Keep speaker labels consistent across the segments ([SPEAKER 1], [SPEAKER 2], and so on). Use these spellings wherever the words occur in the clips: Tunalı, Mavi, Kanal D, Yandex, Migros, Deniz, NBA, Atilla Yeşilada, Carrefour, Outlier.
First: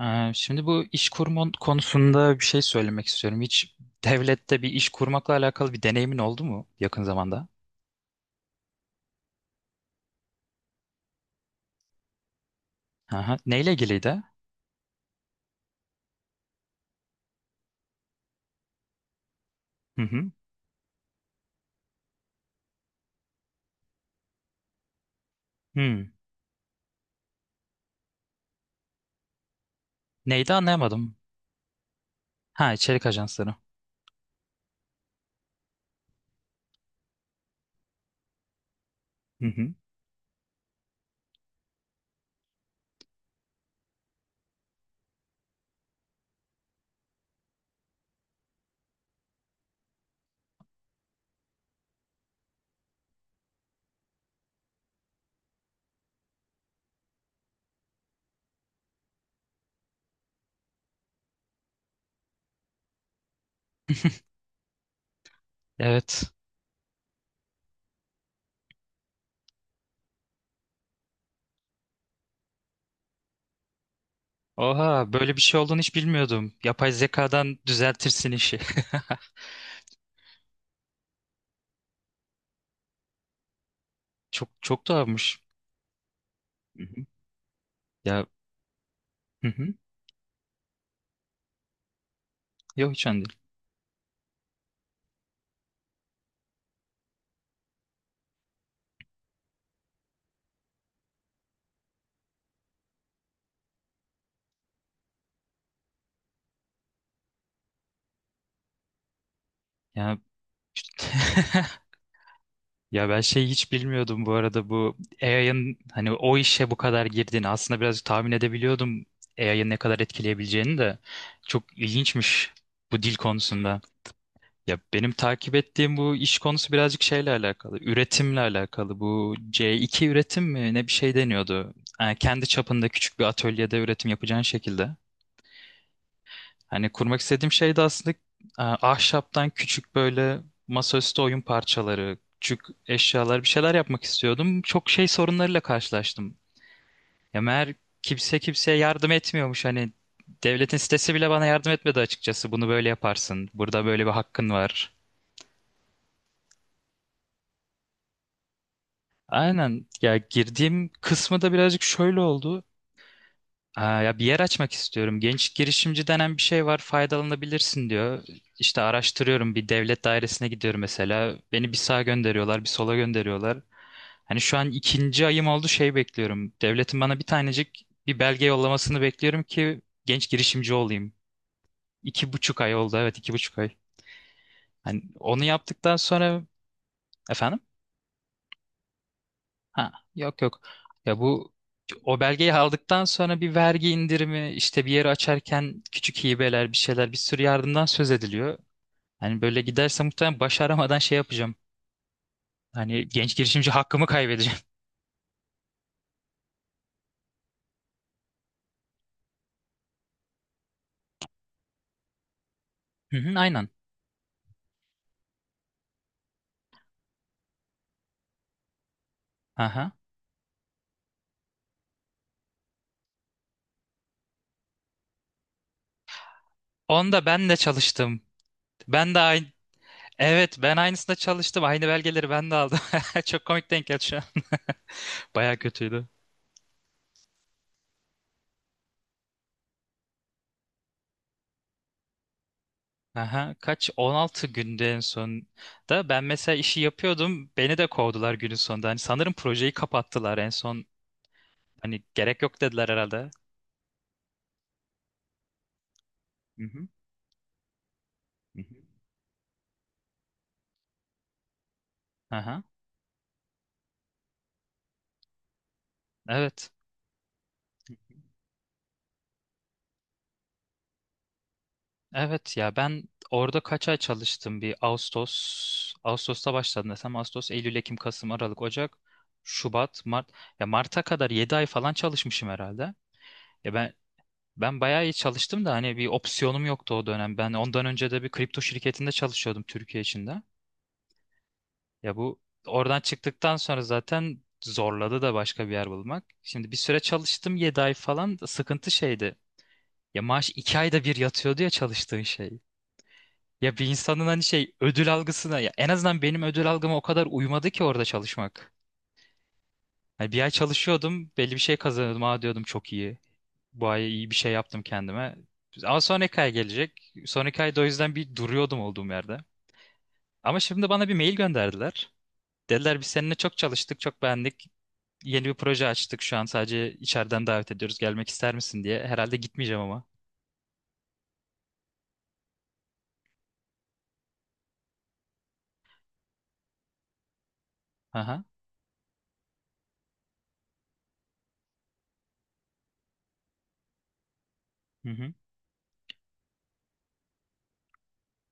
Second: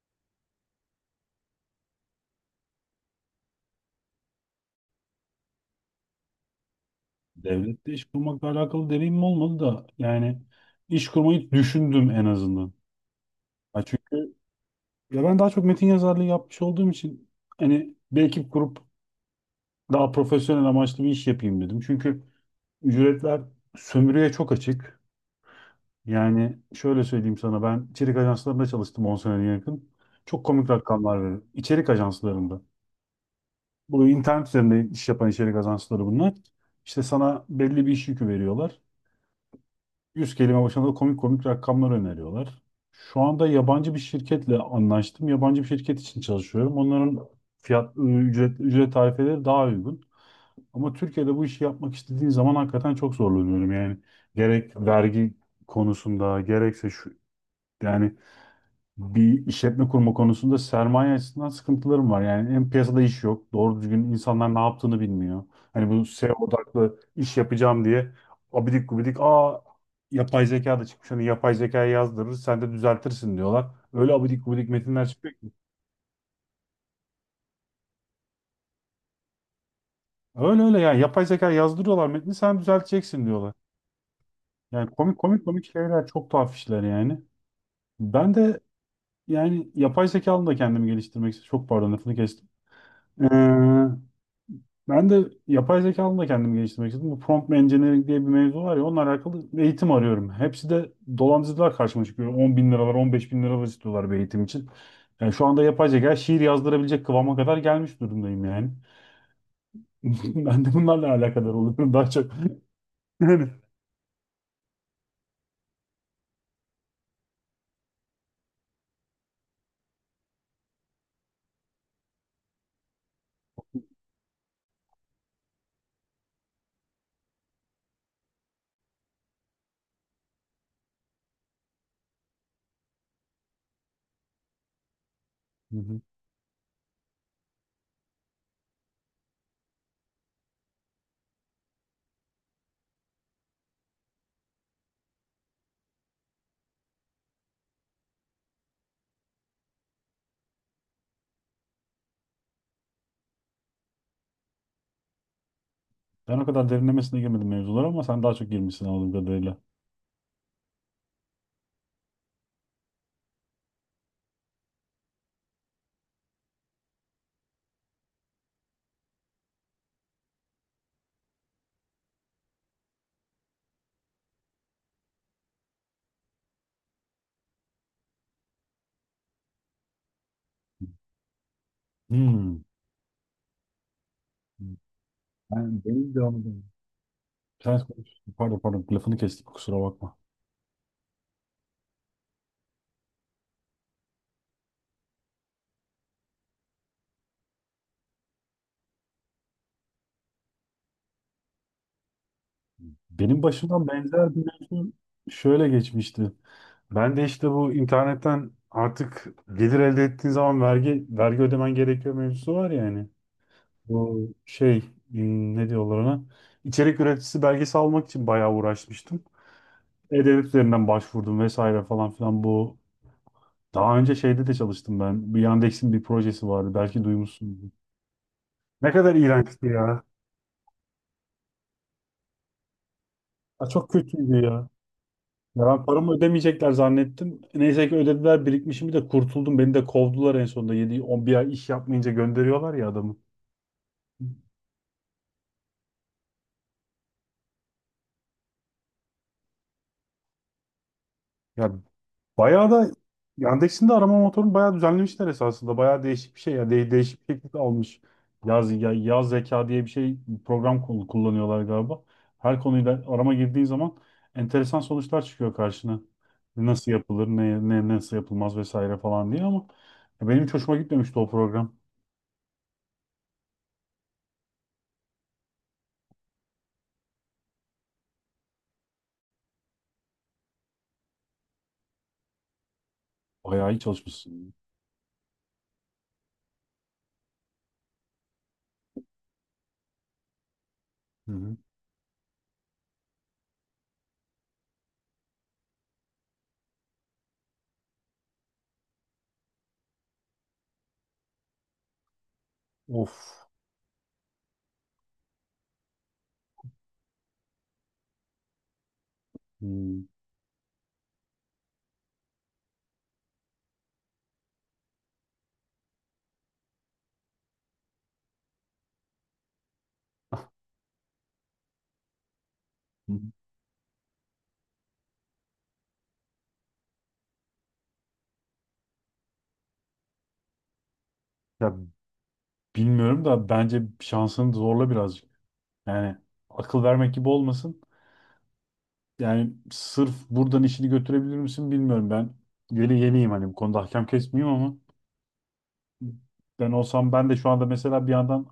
[SPEAKER 1] Şimdi bu iş kurma konusunda bir şey söylemek istiyorum. Hiç devlette bir iş kurmakla alakalı bir deneyimin oldu mu yakın zamanda?
[SPEAKER 2] Devlette iş kurmakla alakalı deneyimim olmadı da yani iş kurmayı düşündüm en azından.
[SPEAKER 1] Aha. Neyle
[SPEAKER 2] Ha
[SPEAKER 1] ilgiliydi?
[SPEAKER 2] çünkü ya ben daha çok metin yazarlığı yapmış olduğum için hani bir ekip kurup
[SPEAKER 1] Hı
[SPEAKER 2] daha
[SPEAKER 1] hı.
[SPEAKER 2] profesyonel amaçlı bir iş yapayım dedim. Çünkü ücretler sömürüye çok açık.
[SPEAKER 1] Hmm.
[SPEAKER 2] Yani şöyle söyleyeyim sana, ben içerik ajanslarında çalıştım 10 seneye yakın. Çok
[SPEAKER 1] Neydi
[SPEAKER 2] komik
[SPEAKER 1] anlayamadım.
[SPEAKER 2] rakamlar verir İçerik ajanslarında.
[SPEAKER 1] Ha içerik ajansları.
[SPEAKER 2] Bu internet üzerinde iş yapan içerik ajansları bunlar. İşte sana belli bir iş yükü veriyorlar.
[SPEAKER 1] Hı hı.
[SPEAKER 2] 100 kelime başına da komik komik rakamlar öneriyorlar. Şu anda yabancı bir şirketle anlaştım. Yabancı bir şirket için çalışıyorum. Onların ücret tarifeleri daha uygun. Ama Türkiye'de bu işi yapmak istediğin zaman hakikaten çok zorlanıyorum. Yani gerek vergi konusunda, gerekse şu yani bir işletme kurma konusunda sermaye açısından sıkıntılarım var. Yani hem piyasada iş yok, doğru düzgün insanlar ne yaptığını bilmiyor. Hani bu
[SPEAKER 1] Evet.
[SPEAKER 2] SEO odaklı iş yapacağım diye abidik gubidik yapay zeka da çıkmış, hani yapay zekaya yazdırır sen de düzeltirsin diyorlar. Öyle abidik gubidik metinler
[SPEAKER 1] Oha
[SPEAKER 2] çıkıyor
[SPEAKER 1] böyle bir
[SPEAKER 2] ki.
[SPEAKER 1] şey olduğunu hiç bilmiyordum. Yapay zekadan düzeltirsin işi.
[SPEAKER 2] Öyle öyle yani yapay zeka yazdırıyorlar, metni sen düzelteceksin diyorlar.
[SPEAKER 1] Çok çok
[SPEAKER 2] Yani komik
[SPEAKER 1] tuhafmış.
[SPEAKER 2] komik komik şeyler, çok tuhaf
[SPEAKER 1] Hı
[SPEAKER 2] işler
[SPEAKER 1] hı.
[SPEAKER 2] yani.
[SPEAKER 1] Ya,
[SPEAKER 2] Ben de
[SPEAKER 1] hı
[SPEAKER 2] yani
[SPEAKER 1] hı.
[SPEAKER 2] yapay zeka alanında kendimi geliştirmek istiyorum. Çok pardon, lafını kestim.
[SPEAKER 1] Yok hiç önemli
[SPEAKER 2] Ee,
[SPEAKER 1] değil.
[SPEAKER 2] Ben de yapay zeka alanında kendimi geliştirmek istedim. Bu prompt engineering diye bir mevzu var ya, onunla alakalı eğitim arıyorum. Hepsi de dolandırıcılar karşıma çıkıyor. 10 bin liralar, 15 bin liralar istiyorlar bir eğitim için. Yani şu anda yapay zeka şiir yazdırabilecek kıvama kadar gelmiş durumdayım yani.
[SPEAKER 1] Ya.
[SPEAKER 2] Ben de bunlarla alakadar oluyorum daha çok.
[SPEAKER 1] Ya ben şey
[SPEAKER 2] Yani.
[SPEAKER 1] hiç bilmiyordum bu arada bu AI'ın hani o işe bu kadar girdiğini aslında birazcık tahmin edebiliyordum. AI'ın ne kadar etkileyebileceğini de çok ilginçmiş bu dil konusunda. Ya benim takip ettiğim bu iş konusu birazcık şeyle alakalı, üretimle alakalı. Bu C2 üretim mi ne bir şey deniyordu. Yani kendi çapında küçük bir atölyede üretim yapacağın şekilde.
[SPEAKER 2] Hı hı.
[SPEAKER 1] Hani kurmak istediğim şey de aslında ahşaptan küçük böyle masaüstü oyun parçaları, küçük eşyalar bir şeyler yapmak istiyordum. Çok şey sorunlarıyla karşılaştım. Ya meğer kimse kimseye yardım etmiyormuş. Hani devletin sitesi bile bana yardım etmedi açıkçası. Bunu böyle yaparsın. Burada böyle bir hakkın var.
[SPEAKER 2] Ben o kadar derinlemesine girmedim mevzulara, ama sen daha çok girmişsin anladığım kadarıyla.
[SPEAKER 1] Aynen. Ya girdiğim kısmı da birazcık şöyle oldu. Aa, ya bir yer açmak istiyorum. Genç girişimci denen bir şey var, faydalanabilirsin diyor. İşte araştırıyorum, bir devlet dairesine gidiyorum mesela. Beni bir sağa gönderiyorlar, bir sola gönderiyorlar. Hani şu an ikinci ayım oldu şey bekliyorum. Devletin bana bir tanecik bir belge yollamasını bekliyorum ki genç girişimci olayım. İki buçuk
[SPEAKER 2] Hmm.
[SPEAKER 1] ay oldu, evet 2,5 ay. Hani onu
[SPEAKER 2] Ben,
[SPEAKER 1] yaptıktan
[SPEAKER 2] benim de
[SPEAKER 1] sonra
[SPEAKER 2] anladım.
[SPEAKER 1] efendim?
[SPEAKER 2] Sen konuş. Pardon, lafını kestik, kusura
[SPEAKER 1] Ha,
[SPEAKER 2] bakma.
[SPEAKER 1] yok yok. Ya bu o belgeyi aldıktan sonra bir vergi indirimi, işte bir yeri açarken küçük hibeler, bir şeyler, bir sürü yardımdan söz ediliyor. Hani böyle giderse muhtemelen başaramadan şey yapacağım. Hani genç
[SPEAKER 2] Benim
[SPEAKER 1] girişimci
[SPEAKER 2] başımdan
[SPEAKER 1] hakkımı
[SPEAKER 2] benzer bir
[SPEAKER 1] kaybedeceğim.
[SPEAKER 2] mevzu şöyle geçmişti. Ben de işte bu internetten artık gelir elde ettiğin zaman vergi ödemen gerekiyor mevzusu var ya hani.
[SPEAKER 1] Hı hı, aynen.
[SPEAKER 2] Bu şey, ne diyorlar ona? İçerik üreticisi belgesi almak için bayağı uğraşmıştım.
[SPEAKER 1] Aha.
[SPEAKER 2] E-Devlet üzerinden başvurdum vesaire falan filan bu. Daha önce şeyde de çalıştım ben. Bir Yandex'in bir projesi vardı. Belki
[SPEAKER 1] Onda ben de
[SPEAKER 2] duymuşsunuz.
[SPEAKER 1] çalıştım.
[SPEAKER 2] Ne
[SPEAKER 1] Ben
[SPEAKER 2] kadar
[SPEAKER 1] de aynı.
[SPEAKER 2] iğrençti ya.
[SPEAKER 1] Evet, ben aynısında çalıştım. Aynı belgeleri ben de aldım. Çok
[SPEAKER 2] Ya
[SPEAKER 1] komik denk
[SPEAKER 2] çok
[SPEAKER 1] geldi şu an.
[SPEAKER 2] kötüydü ya.
[SPEAKER 1] Baya
[SPEAKER 2] Ya ben
[SPEAKER 1] kötüydü.
[SPEAKER 2] paramı ödemeyecekler zannettim. Neyse ki ödediler, birikmişimi de kurtuldum. Beni de kovdular en sonunda. 7-11 ay iş yapmayınca gönderiyorlar ya adamı.
[SPEAKER 1] Aha, kaç 16 günde en son da ben mesela işi yapıyordum beni de kovdular günün sonunda. Hani sanırım projeyi kapattılar en son
[SPEAKER 2] Ya
[SPEAKER 1] hani gerek yok
[SPEAKER 2] bayağı
[SPEAKER 1] dediler
[SPEAKER 2] da
[SPEAKER 1] herhalde.
[SPEAKER 2] Yandex'in de arama motorunu bayağı düzenlemişler esasında. Bayağı değişik bir şey
[SPEAKER 1] Hı
[SPEAKER 2] ya.
[SPEAKER 1] hı.
[SPEAKER 2] De değişik bir şekilde almış.
[SPEAKER 1] Hı
[SPEAKER 2] Yaz,
[SPEAKER 1] hı.
[SPEAKER 2] ya, yaz zeka diye bir şey, bir program kullanıyorlar galiba. Her
[SPEAKER 1] Aha,
[SPEAKER 2] konuyla arama girdiğin zaman enteresan sonuçlar çıkıyor karşına.
[SPEAKER 1] evet.
[SPEAKER 2] Nasıl yapılır, ne nasıl yapılmaz vesaire falan diye, ama ya benim hiç hoşuma gitmemişti o program.
[SPEAKER 1] Evet, ya ben orada kaç ay çalıştım bir Ağustos Ağustos'ta başladım desem Ağustos Eylül Ekim Kasım Aralık Ocak Şubat Mart ya Mart'a kadar 7 ay falan çalışmışım herhalde.
[SPEAKER 2] Bayağı
[SPEAKER 1] Ya
[SPEAKER 2] iyi
[SPEAKER 1] ben
[SPEAKER 2] çalışmışsın.
[SPEAKER 1] ben bayağı iyi çalıştım da hani bir opsiyonum yoktu o dönem. Ben ondan önce de bir kripto şirketinde çalışıyordum Türkiye içinde.
[SPEAKER 2] Hı hı.
[SPEAKER 1] Ya bu oradan çıktıktan sonra zaten zorladı da başka bir yer bulmak. Şimdi bir süre çalıştım 7 ay falan sıkıntı şeydi. Ya maaş 2 ayda bir yatıyordu ya çalıştığın şey.
[SPEAKER 2] Of.
[SPEAKER 1] Ya bir insanın hani şey ödül algısına ya en azından benim ödül algıma o kadar uymadı ki orada çalışmak.
[SPEAKER 2] Hmm.
[SPEAKER 1] Hani bir ay çalışıyordum belli bir şey kazanıyordum. Aa diyordum çok iyi. Bu ay iyi bir şey yaptım kendime. Ama sonraki ay gelecek. Sonraki ayda o yüzden bir duruyordum olduğum yerde. Ama şimdi bana bir mail gönderdiler. Dediler biz
[SPEAKER 2] Hı.
[SPEAKER 1] seninle çok çalıştık, çok beğendik. Yeni bir proje açtık şu an sadece içeriden davet ediyoruz gelmek ister misin diye. Herhalde gitmeyeceğim ama.
[SPEAKER 2] Ya bilmiyorum da, bence şansını zorla birazcık. Yani akıl vermek gibi olmasın.
[SPEAKER 1] Aha.
[SPEAKER 2] Yani sırf buradan işini götürebilir misin bilmiyorum ben. Yeni yeniyim hani bu konuda, hakem kesmeyeyim, ama
[SPEAKER 1] Hı hı.
[SPEAKER 2] ben olsam, ben de şu anda mesela bir yandan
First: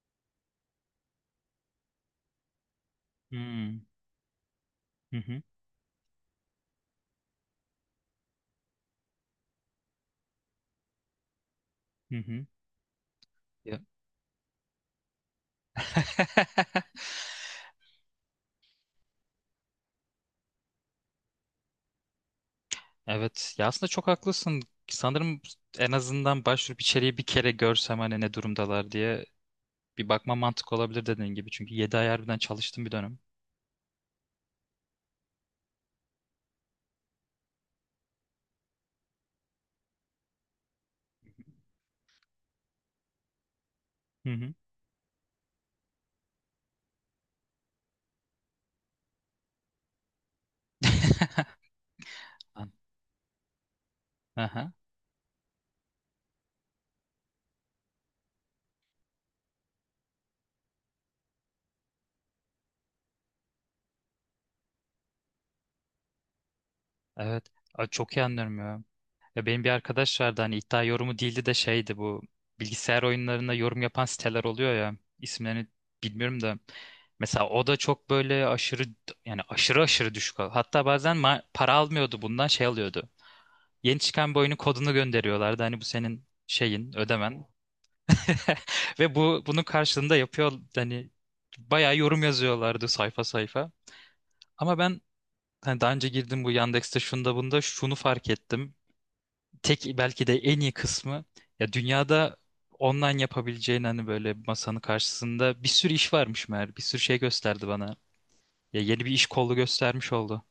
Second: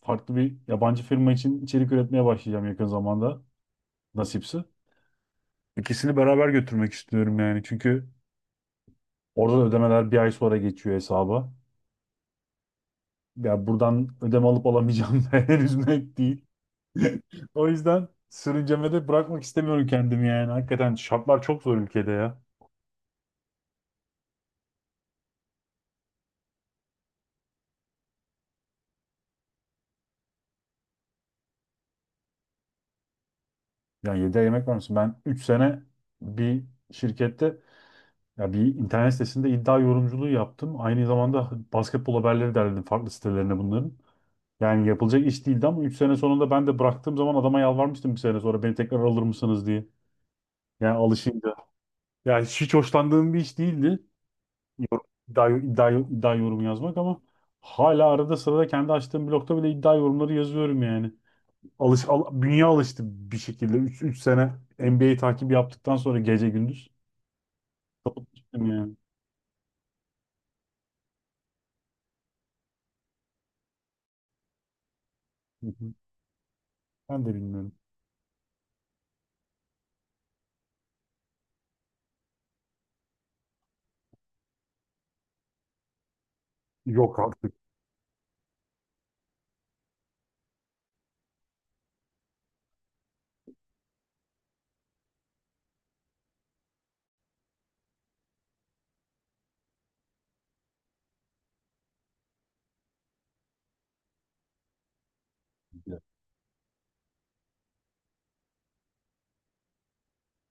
[SPEAKER 2] farklı bir yabancı firma için içerik üretmeye başlayacağım yakın zamanda,
[SPEAKER 1] Hmm.
[SPEAKER 2] nasipse.
[SPEAKER 1] Hı hı.
[SPEAKER 2] İkisini beraber götürmek istiyorum yani, çünkü orada da ödemeler bir ay sonra geçiyor hesaba.
[SPEAKER 1] Hı hı.
[SPEAKER 2] Ya
[SPEAKER 1] Ya.
[SPEAKER 2] buradan ödeme alıp alamayacağım da henüz net değil. O yüzden sürüncemede bırakmak istemiyorum kendimi yani. Hakikaten şartlar çok zor ülkede ya.
[SPEAKER 1] Evet ya aslında çok haklısın. Sanırım en azından başvurup içeriği bir kere görsem hani ne durumdalar diye bir bakma mantık olabilir dediğin gibi. Çünkü 7 ay harbiden çalıştım bir dönem.
[SPEAKER 2] Ya 7 ay yemek var mısın? Ben 3 sene bir şirkette, ya bir internet sitesinde iddia yorumculuğu yaptım. Aynı zamanda basketbol haberleri derledim farklı sitelerine bunların.
[SPEAKER 1] Hı hı.
[SPEAKER 2] Yani yapılacak iş değildi, ama 3 sene sonunda ben de bıraktığım zaman adama yalvarmıştım bir sene sonra beni tekrar alır mısınız diye. Yani alışınca. Ya
[SPEAKER 1] An-
[SPEAKER 2] hiç hoşlandığım bir iş değildi.
[SPEAKER 1] Aha,
[SPEAKER 2] Yorum, iddia yorum yazmak, ama hala arada sırada kendi açtığım blogda bile iddia yorumları yazıyorum yani. Bünye alıştı bir şekilde. 3 sene NBA takip yaptıktan sonra gece gündüz.
[SPEAKER 1] evet. Aa, çok iyi anlıyorum
[SPEAKER 2] Değil mi
[SPEAKER 1] ya.
[SPEAKER 2] yani.
[SPEAKER 1] Ya benim bir arkadaş vardı hani iddia yorumu değildi de şeydi bu bilgisayar oyunlarında yorum yapan siteler oluyor ya
[SPEAKER 2] Hı
[SPEAKER 1] isimlerini
[SPEAKER 2] hı.
[SPEAKER 1] bilmiyorum da
[SPEAKER 2] Ben de
[SPEAKER 1] mesela o
[SPEAKER 2] bilmiyorum.
[SPEAKER 1] da çok böyle aşırı yani aşırı aşırı düşük hatta bazen para almıyordu bundan şey alıyordu yeni çıkan bir oyunun kodunu gönderiyorlardı hani bu senin şeyin
[SPEAKER 2] Yok
[SPEAKER 1] ödemen.
[SPEAKER 2] artık.
[SPEAKER 1] Ve bu bunun karşılığında yapıyor hani bayağı yorum yazıyorlardı sayfa sayfa ama ben hani daha önce girdim bu Yandex'te şunda bunda şunu fark ettim tek belki de en iyi kısmı ya dünyada online yapabileceğin hani böyle masanın karşısında bir sürü
[SPEAKER 2] Ya.
[SPEAKER 1] iş varmış meğer. Bir sürü şey gösterdi bana. Ya yeni bir iş kolu göstermiş oldu.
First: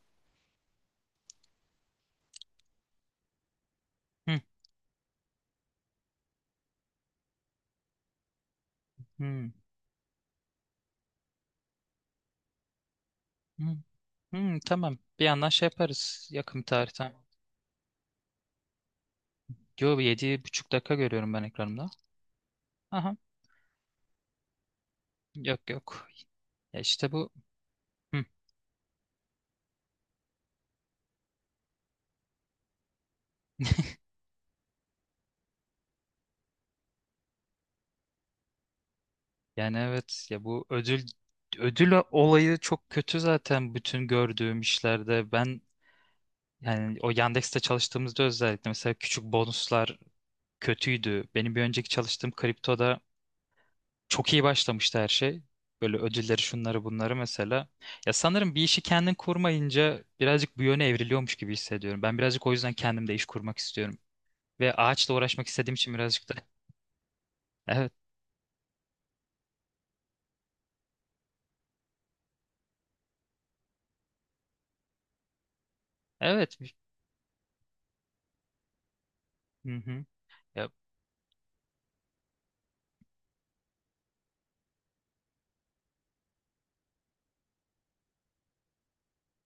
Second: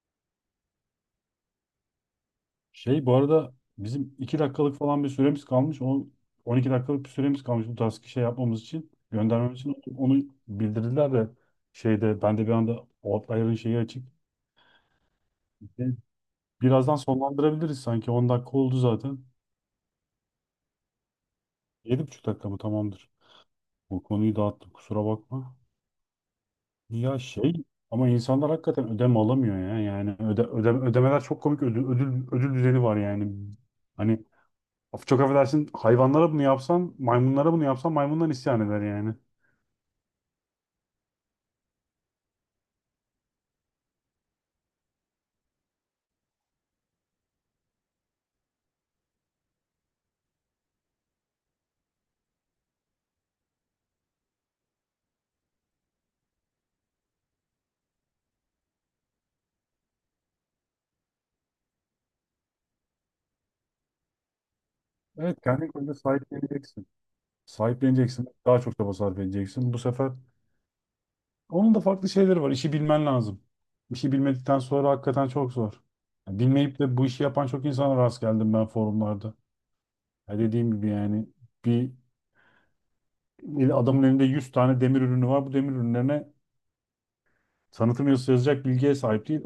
[SPEAKER 2] Şey, bu arada bizim 2
[SPEAKER 1] Hı,
[SPEAKER 2] dakikalık falan bir süremiz kalmış. O 12 dakikalık bir süremiz kalmış bu tarz şey yapmamız için.
[SPEAKER 1] hı,
[SPEAKER 2] Göndermemiz için onu bildirdiler de, şeyde ben de bir anda Outlier'ın
[SPEAKER 1] hı,
[SPEAKER 2] şeyi açık.
[SPEAKER 1] hı, tamam. Bir yandan şey yaparız yakın bir
[SPEAKER 2] Birazdan
[SPEAKER 1] tarihten.
[SPEAKER 2] sonlandırabiliriz sanki. 10 dakika oldu zaten.
[SPEAKER 1] Yo 7,5 dakika görüyorum ben ekranımda.
[SPEAKER 2] 7,5 dakika mı? Tamamdır.
[SPEAKER 1] Aha,
[SPEAKER 2] Bu konuyu dağıttım, kusura bakma.
[SPEAKER 1] yok yok. Ya işte
[SPEAKER 2] Ya
[SPEAKER 1] bu.
[SPEAKER 2] şey, ama
[SPEAKER 1] Hı.
[SPEAKER 2] insanlar hakikaten ödeme alamıyor ya. Yani ödemeler çok komik, ödül düzeni var yani. Hani çok affedersin, hayvanlara bunu yapsan, maymunlara bunu yapsan, maymundan isyan eder yani.
[SPEAKER 1] Yani evet ya bu ödül olayı çok kötü zaten bütün gördüğüm işlerde. Ben yani o Yandex'te çalıştığımızda özellikle mesela küçük bonuslar kötüydü. Benim bir önceki çalıştığım kriptoda çok iyi başlamıştı her şey. Böyle ödülleri şunları bunları mesela. Ya sanırım bir işi kendin kurmayınca birazcık bu yöne evriliyormuş gibi hissediyorum. Ben birazcık o yüzden kendim de iş kurmak istiyorum. Ve ağaçla
[SPEAKER 2] Evet,
[SPEAKER 1] uğraşmak
[SPEAKER 2] kendi
[SPEAKER 1] istediğim
[SPEAKER 2] kendine
[SPEAKER 1] için birazcık da.
[SPEAKER 2] sahipleneceksin.
[SPEAKER 1] Evet.
[SPEAKER 2] Sahipleneceksin. Daha çok çaba sarf edeceksin. Bu sefer onun da farklı şeyleri var. İşi bilmen lazım. İşi bilmedikten sonra hakikaten çok zor. Yani
[SPEAKER 1] Evet.
[SPEAKER 2] bilmeyip de bu işi yapan çok insana rast geldim ben forumlarda.
[SPEAKER 1] Hı hı.
[SPEAKER 2] Ya
[SPEAKER 1] Ya,
[SPEAKER 2] dediğim gibi yani, bir adamın elinde 100 tane demir ürünü var. Bu demir ürünlerine tanıtım yazısı yazacak bilgiye sahip değil.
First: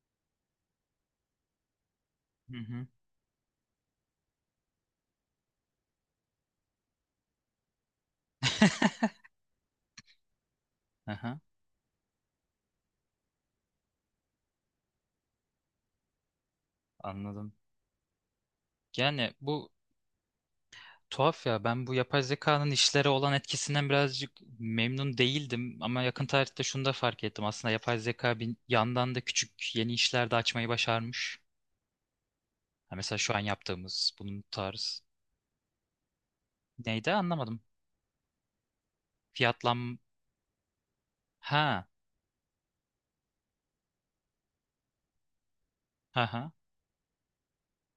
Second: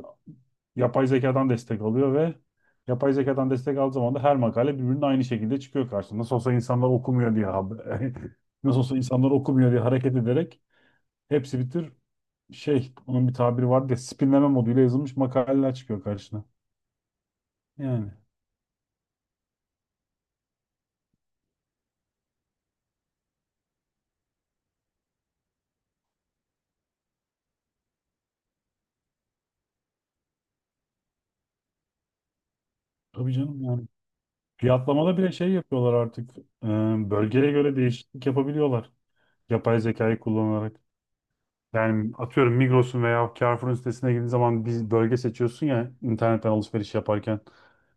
[SPEAKER 2] Yapay zekadan destek alıyor ve
[SPEAKER 1] hı hı.
[SPEAKER 2] yapay zekadan destek aldığı zaman da her makale birbirinin aynı şekilde çıkıyor karşısına. Nasıl olsa insanlar okumuyor diye haber. Nasıl olsa insanlar okumuyor diye hareket ederek
[SPEAKER 1] Aha,
[SPEAKER 2] hepsi şey, onun bir tabiri var diye, spinleme moduyla yazılmış makaleler çıkıyor karşına.
[SPEAKER 1] anladım.
[SPEAKER 2] Yani
[SPEAKER 1] Yani bu tuhaf ya ben bu yapay zekanın işlere olan etkisinden birazcık memnun değildim ama yakın tarihte şunu da fark ettim. Aslında yapay zeka bir yandan da küçük yeni işler de açmayı başarmış. Ha, mesela
[SPEAKER 2] tabii
[SPEAKER 1] şu an
[SPEAKER 2] canım yani.
[SPEAKER 1] yaptığımız bunun tarz.
[SPEAKER 2] Fiyatlamada bile şey yapıyorlar artık. Ee,
[SPEAKER 1] Neydi
[SPEAKER 2] bölgeye
[SPEAKER 1] anlamadım.
[SPEAKER 2] göre değişiklik yapabiliyorlar. Yapay
[SPEAKER 1] Fiyatlam...
[SPEAKER 2] zekayı kullanarak.
[SPEAKER 1] Ha.
[SPEAKER 2] Yani atıyorum Migros'un veya Carrefour'un sitesine girdiğin zaman bir bölge seçiyorsun ya,
[SPEAKER 1] Ha
[SPEAKER 2] internetten
[SPEAKER 1] ha.
[SPEAKER 2] alışveriş yaparken.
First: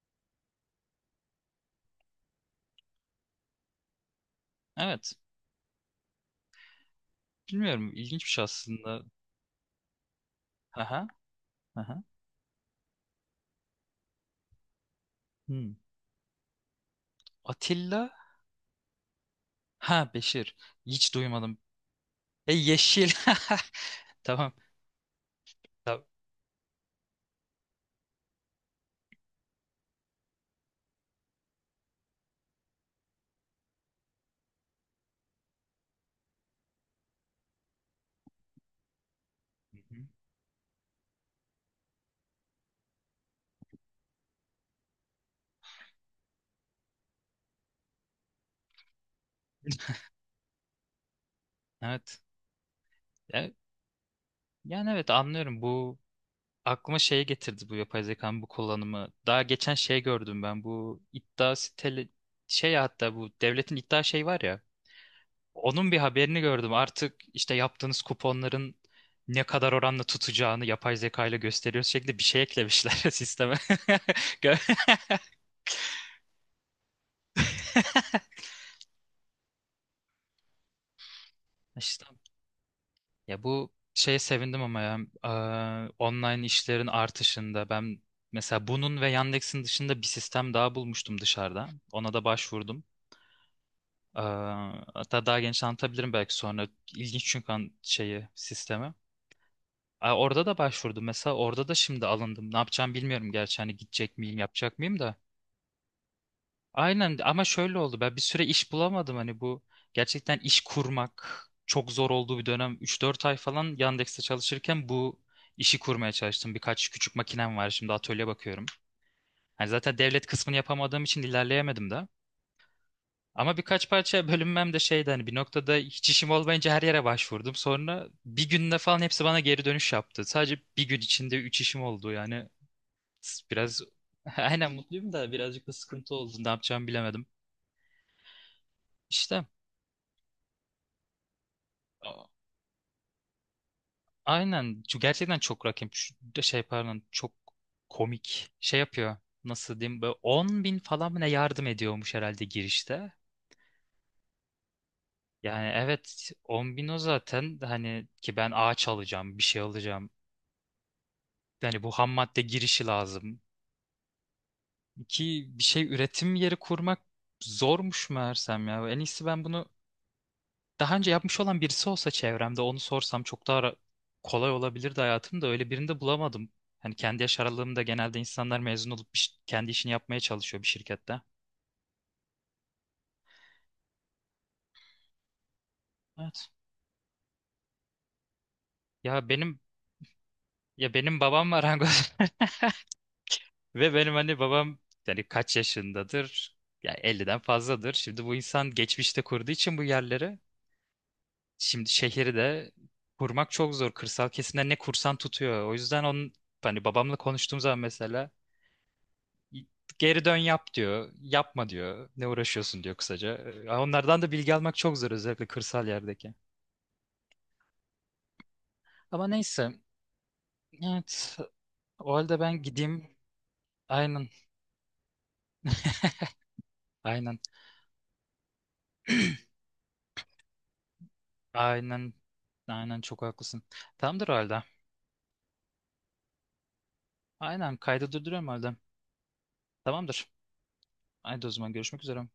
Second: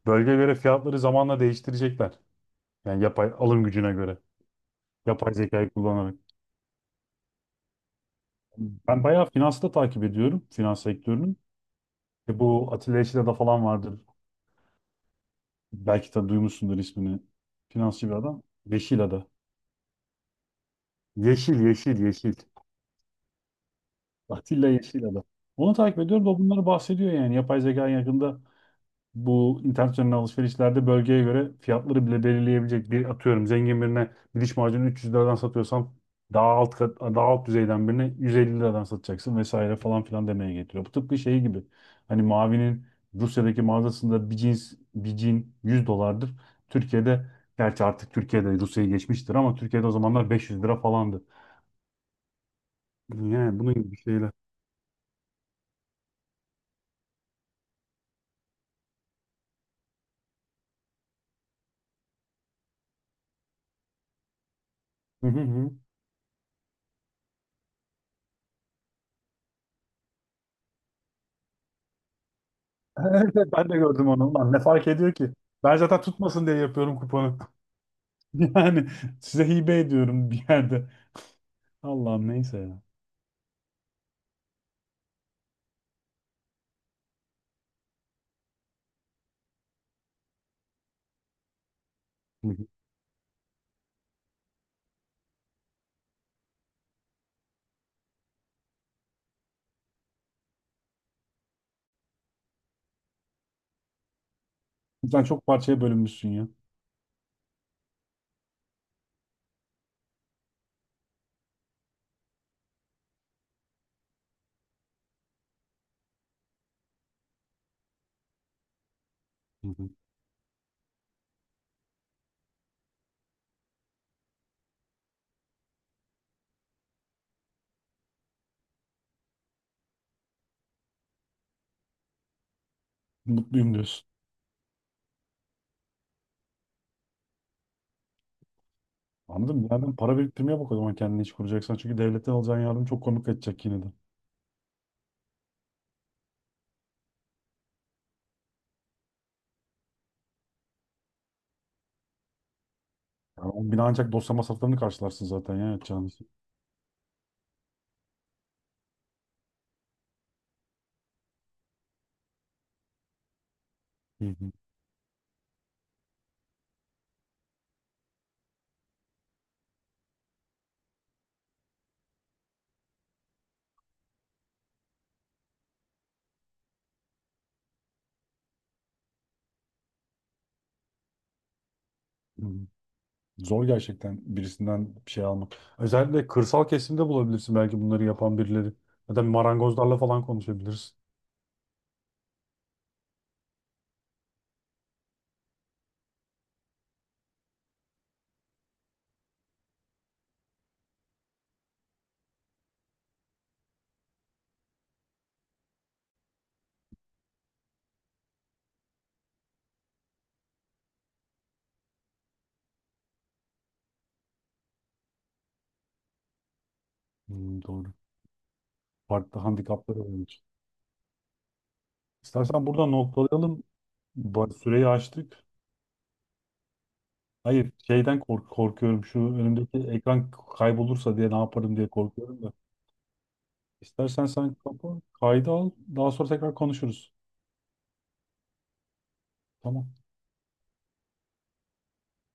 [SPEAKER 2] Bölgeye göre fiyatları zamanla değiştirecekler. Yani yapay alım gücüne göre.
[SPEAKER 1] Evet.
[SPEAKER 2] Yapay zekayı kullanarak.
[SPEAKER 1] Bilmiyorum ilginç bir şey aslında.
[SPEAKER 2] Ben bayağı finansı da takip ediyorum, finans
[SPEAKER 1] Ha ha.
[SPEAKER 2] sektörünün.
[SPEAKER 1] Ha ha.
[SPEAKER 2] E bu Atilla Yeşilada falan vardır.
[SPEAKER 1] Hmm.
[SPEAKER 2] Belki de duymuşsundur ismini. Finansçı
[SPEAKER 1] Atilla?
[SPEAKER 2] bir adam, Yeşilada.
[SPEAKER 1] Ha Beşir. Hiç duymadım.
[SPEAKER 2] Yeşil, yeşil, yeşil.
[SPEAKER 1] E yeşil. Tamam.
[SPEAKER 2] Atilla Yeşilada. Onu takip
[SPEAKER 1] Tamam.
[SPEAKER 2] ediyorum da, o bunları bahsediyor yani. Yapay zeka yakında bu internet üzerinden alışverişlerde bölgeye göre fiyatları bile belirleyebilecek, bir atıyorum zengin birine bir diş macunu 300 liradan satıyorsam, daha alt kat, daha alt düzeyden birine 150 liradan satacaksın vesaire
[SPEAKER 1] Hı hı.
[SPEAKER 2] falan filan demeye getiriyor. Bu tıpkı şey gibi, hani Mavi'nin Rusya'daki mağazasında bir cins, bir cin 100 dolardır. Türkiye'de, gerçi artık Türkiye'de Rusya'yı geçmiştir, ama Türkiye'de o zamanlar 500 lira falandı.
[SPEAKER 1] Evet. Ya-
[SPEAKER 2] Yani bunun gibi şeyler.
[SPEAKER 1] Yani evet anlıyorum bu aklıma şeye getirdi bu yapay zekanın bu kullanımı. Daha geçen şey gördüm ben bu iddia siteli şey ya hatta bu devletin iddia şey var ya.
[SPEAKER 2] Hı hı hı.
[SPEAKER 1] Onun bir haberini gördüm. Artık işte yaptığınız kuponların ne kadar oranla tutacağını yapay zeka ile gösteriyoruz şeklinde bir şey eklemişler
[SPEAKER 2] Evet,
[SPEAKER 1] sisteme.
[SPEAKER 2] ben de gördüm onu. Lan
[SPEAKER 1] Gö-
[SPEAKER 2] ne fark ediyor ki? Ben zaten tutmasın diye yapıyorum kuponu. Yani size hibe ediyorum bir yerde.
[SPEAKER 1] İşte
[SPEAKER 2] Allah'ım neyse ya.
[SPEAKER 1] ya bu şeye sevindim ama ya online işlerin artışında ben mesela bunun ve Yandex'in dışında bir sistem daha bulmuştum dışarıda. Ona da
[SPEAKER 2] Hı hı,
[SPEAKER 1] başvurdum. Ee, hatta daha genç anlatabilirim belki sonra. İlginç çünkü şeyi, sistemi. Aa, orada da başvurdum. Mesela orada da şimdi alındım. Ne yapacağım bilmiyorum gerçi. Hani gidecek miyim, yapacak mıyım da.
[SPEAKER 2] sen çok parçaya bölünmüşsün ya.
[SPEAKER 1] Aynen ama şöyle oldu. Ben bir süre iş bulamadım. Hani bu gerçekten iş kurmak çok zor olduğu bir dönem. 3-4 ay falan Yandex'te çalışırken bu işi kurmaya çalıştım. Birkaç küçük makinem var. Şimdi atölye bakıyorum. Hani
[SPEAKER 2] Hı hı.
[SPEAKER 1] zaten devlet kısmını yapamadığım için ilerleyemedim de. Ama birkaç parça bölünmem de şeydi hani bir noktada hiç işim olmayınca her yere başvurdum. Sonra bir günde falan hepsi bana geri dönüş yaptı. Sadece bir gün içinde üç işim oldu yani
[SPEAKER 2] Mutluyum
[SPEAKER 1] biraz.
[SPEAKER 2] diyorsun.
[SPEAKER 1] Aynen mutluyum da birazcık da sıkıntı oldu. Ne yapacağımı bilemedim. İşte,
[SPEAKER 2] Anladım. Bir yerden para biriktirmeye bak o zaman, kendini iş kuracaksan. Çünkü
[SPEAKER 1] a-
[SPEAKER 2] devletten alacağın yardım çok komik kaçacak yine de.
[SPEAKER 1] aynen. Şu gerçekten çok rakip de şey pardon çok komik şey yapıyor. Nasıl diyeyim böyle 10 bin falan mı ne yardım ediyormuş herhalde girişte.
[SPEAKER 2] Yani o bina ancak dosya masraflarını karşılarsın zaten ya,
[SPEAKER 1] Yani
[SPEAKER 2] yapacağınız.
[SPEAKER 1] evet 10 bin o zaten hani ki ben ağaç alacağım bir şey alacağım. Yani bu ham madde girişi lazım.
[SPEAKER 2] Hı hı.
[SPEAKER 1] Ki bir şey üretim yeri kurmak zormuş meğersem ya. En iyisi ben bunu daha önce yapmış olan birisi olsa çevremde onu sorsam çok daha kolay olabilirdi hayatım da öyle birini de bulamadım. Hani kendi yaş aralığımda genelde insanlar mezun olup bir kendi işini yapmaya çalışıyor bir şirkette.
[SPEAKER 2] Hı hı. Zor gerçekten birisinden bir şey almak. Özellikle
[SPEAKER 1] Evet.
[SPEAKER 2] kırsal kesimde bulabilirsin belki bunları yapan birileri. Ya da
[SPEAKER 1] Ya benim
[SPEAKER 2] marangozlarla falan
[SPEAKER 1] ya
[SPEAKER 2] konuşabilirsin.
[SPEAKER 1] benim babam marangoz. Ve benim hani babam yani kaç yaşındadır? Yani 50'den fazladır. Şimdi bu insan geçmişte kurduğu için bu yerleri şimdi şehri de kurmak çok zor. Kırsal kesimde ne kursan tutuyor. O yüzden onun hani babamla konuştuğum zaman mesela geri dön yap diyor. Yapma diyor. Ne uğraşıyorsun diyor kısaca. Onlardan da bilgi almak çok zor özellikle kırsal yerdeki.
[SPEAKER 2] Hmm, doğru.
[SPEAKER 1] Ama
[SPEAKER 2] Farklı
[SPEAKER 1] neyse.
[SPEAKER 2] handikapları olmuş.
[SPEAKER 1] Evet. O halde ben
[SPEAKER 2] İstersen burada
[SPEAKER 1] gideyim.
[SPEAKER 2] noktalayalım.
[SPEAKER 1] Aynen.
[SPEAKER 2] Bu süreyi açtık.
[SPEAKER 1] Aynen.
[SPEAKER 2] Hayır, şeyden korkuyorum. Şu önümdeki ekran kaybolursa diye ne yaparım diye
[SPEAKER 1] Aynen.
[SPEAKER 2] korkuyorum da.
[SPEAKER 1] Aynen çok haklısın.
[SPEAKER 2] İstersen
[SPEAKER 1] Tamamdır o
[SPEAKER 2] sen
[SPEAKER 1] halde.
[SPEAKER 2] kaydı al. Daha sonra tekrar konuşuruz.
[SPEAKER 1] Aynen kaydı durduruyorum o halde.
[SPEAKER 2] Tamam.
[SPEAKER 1] Tamamdır. Haydi o zaman görüşmek üzere.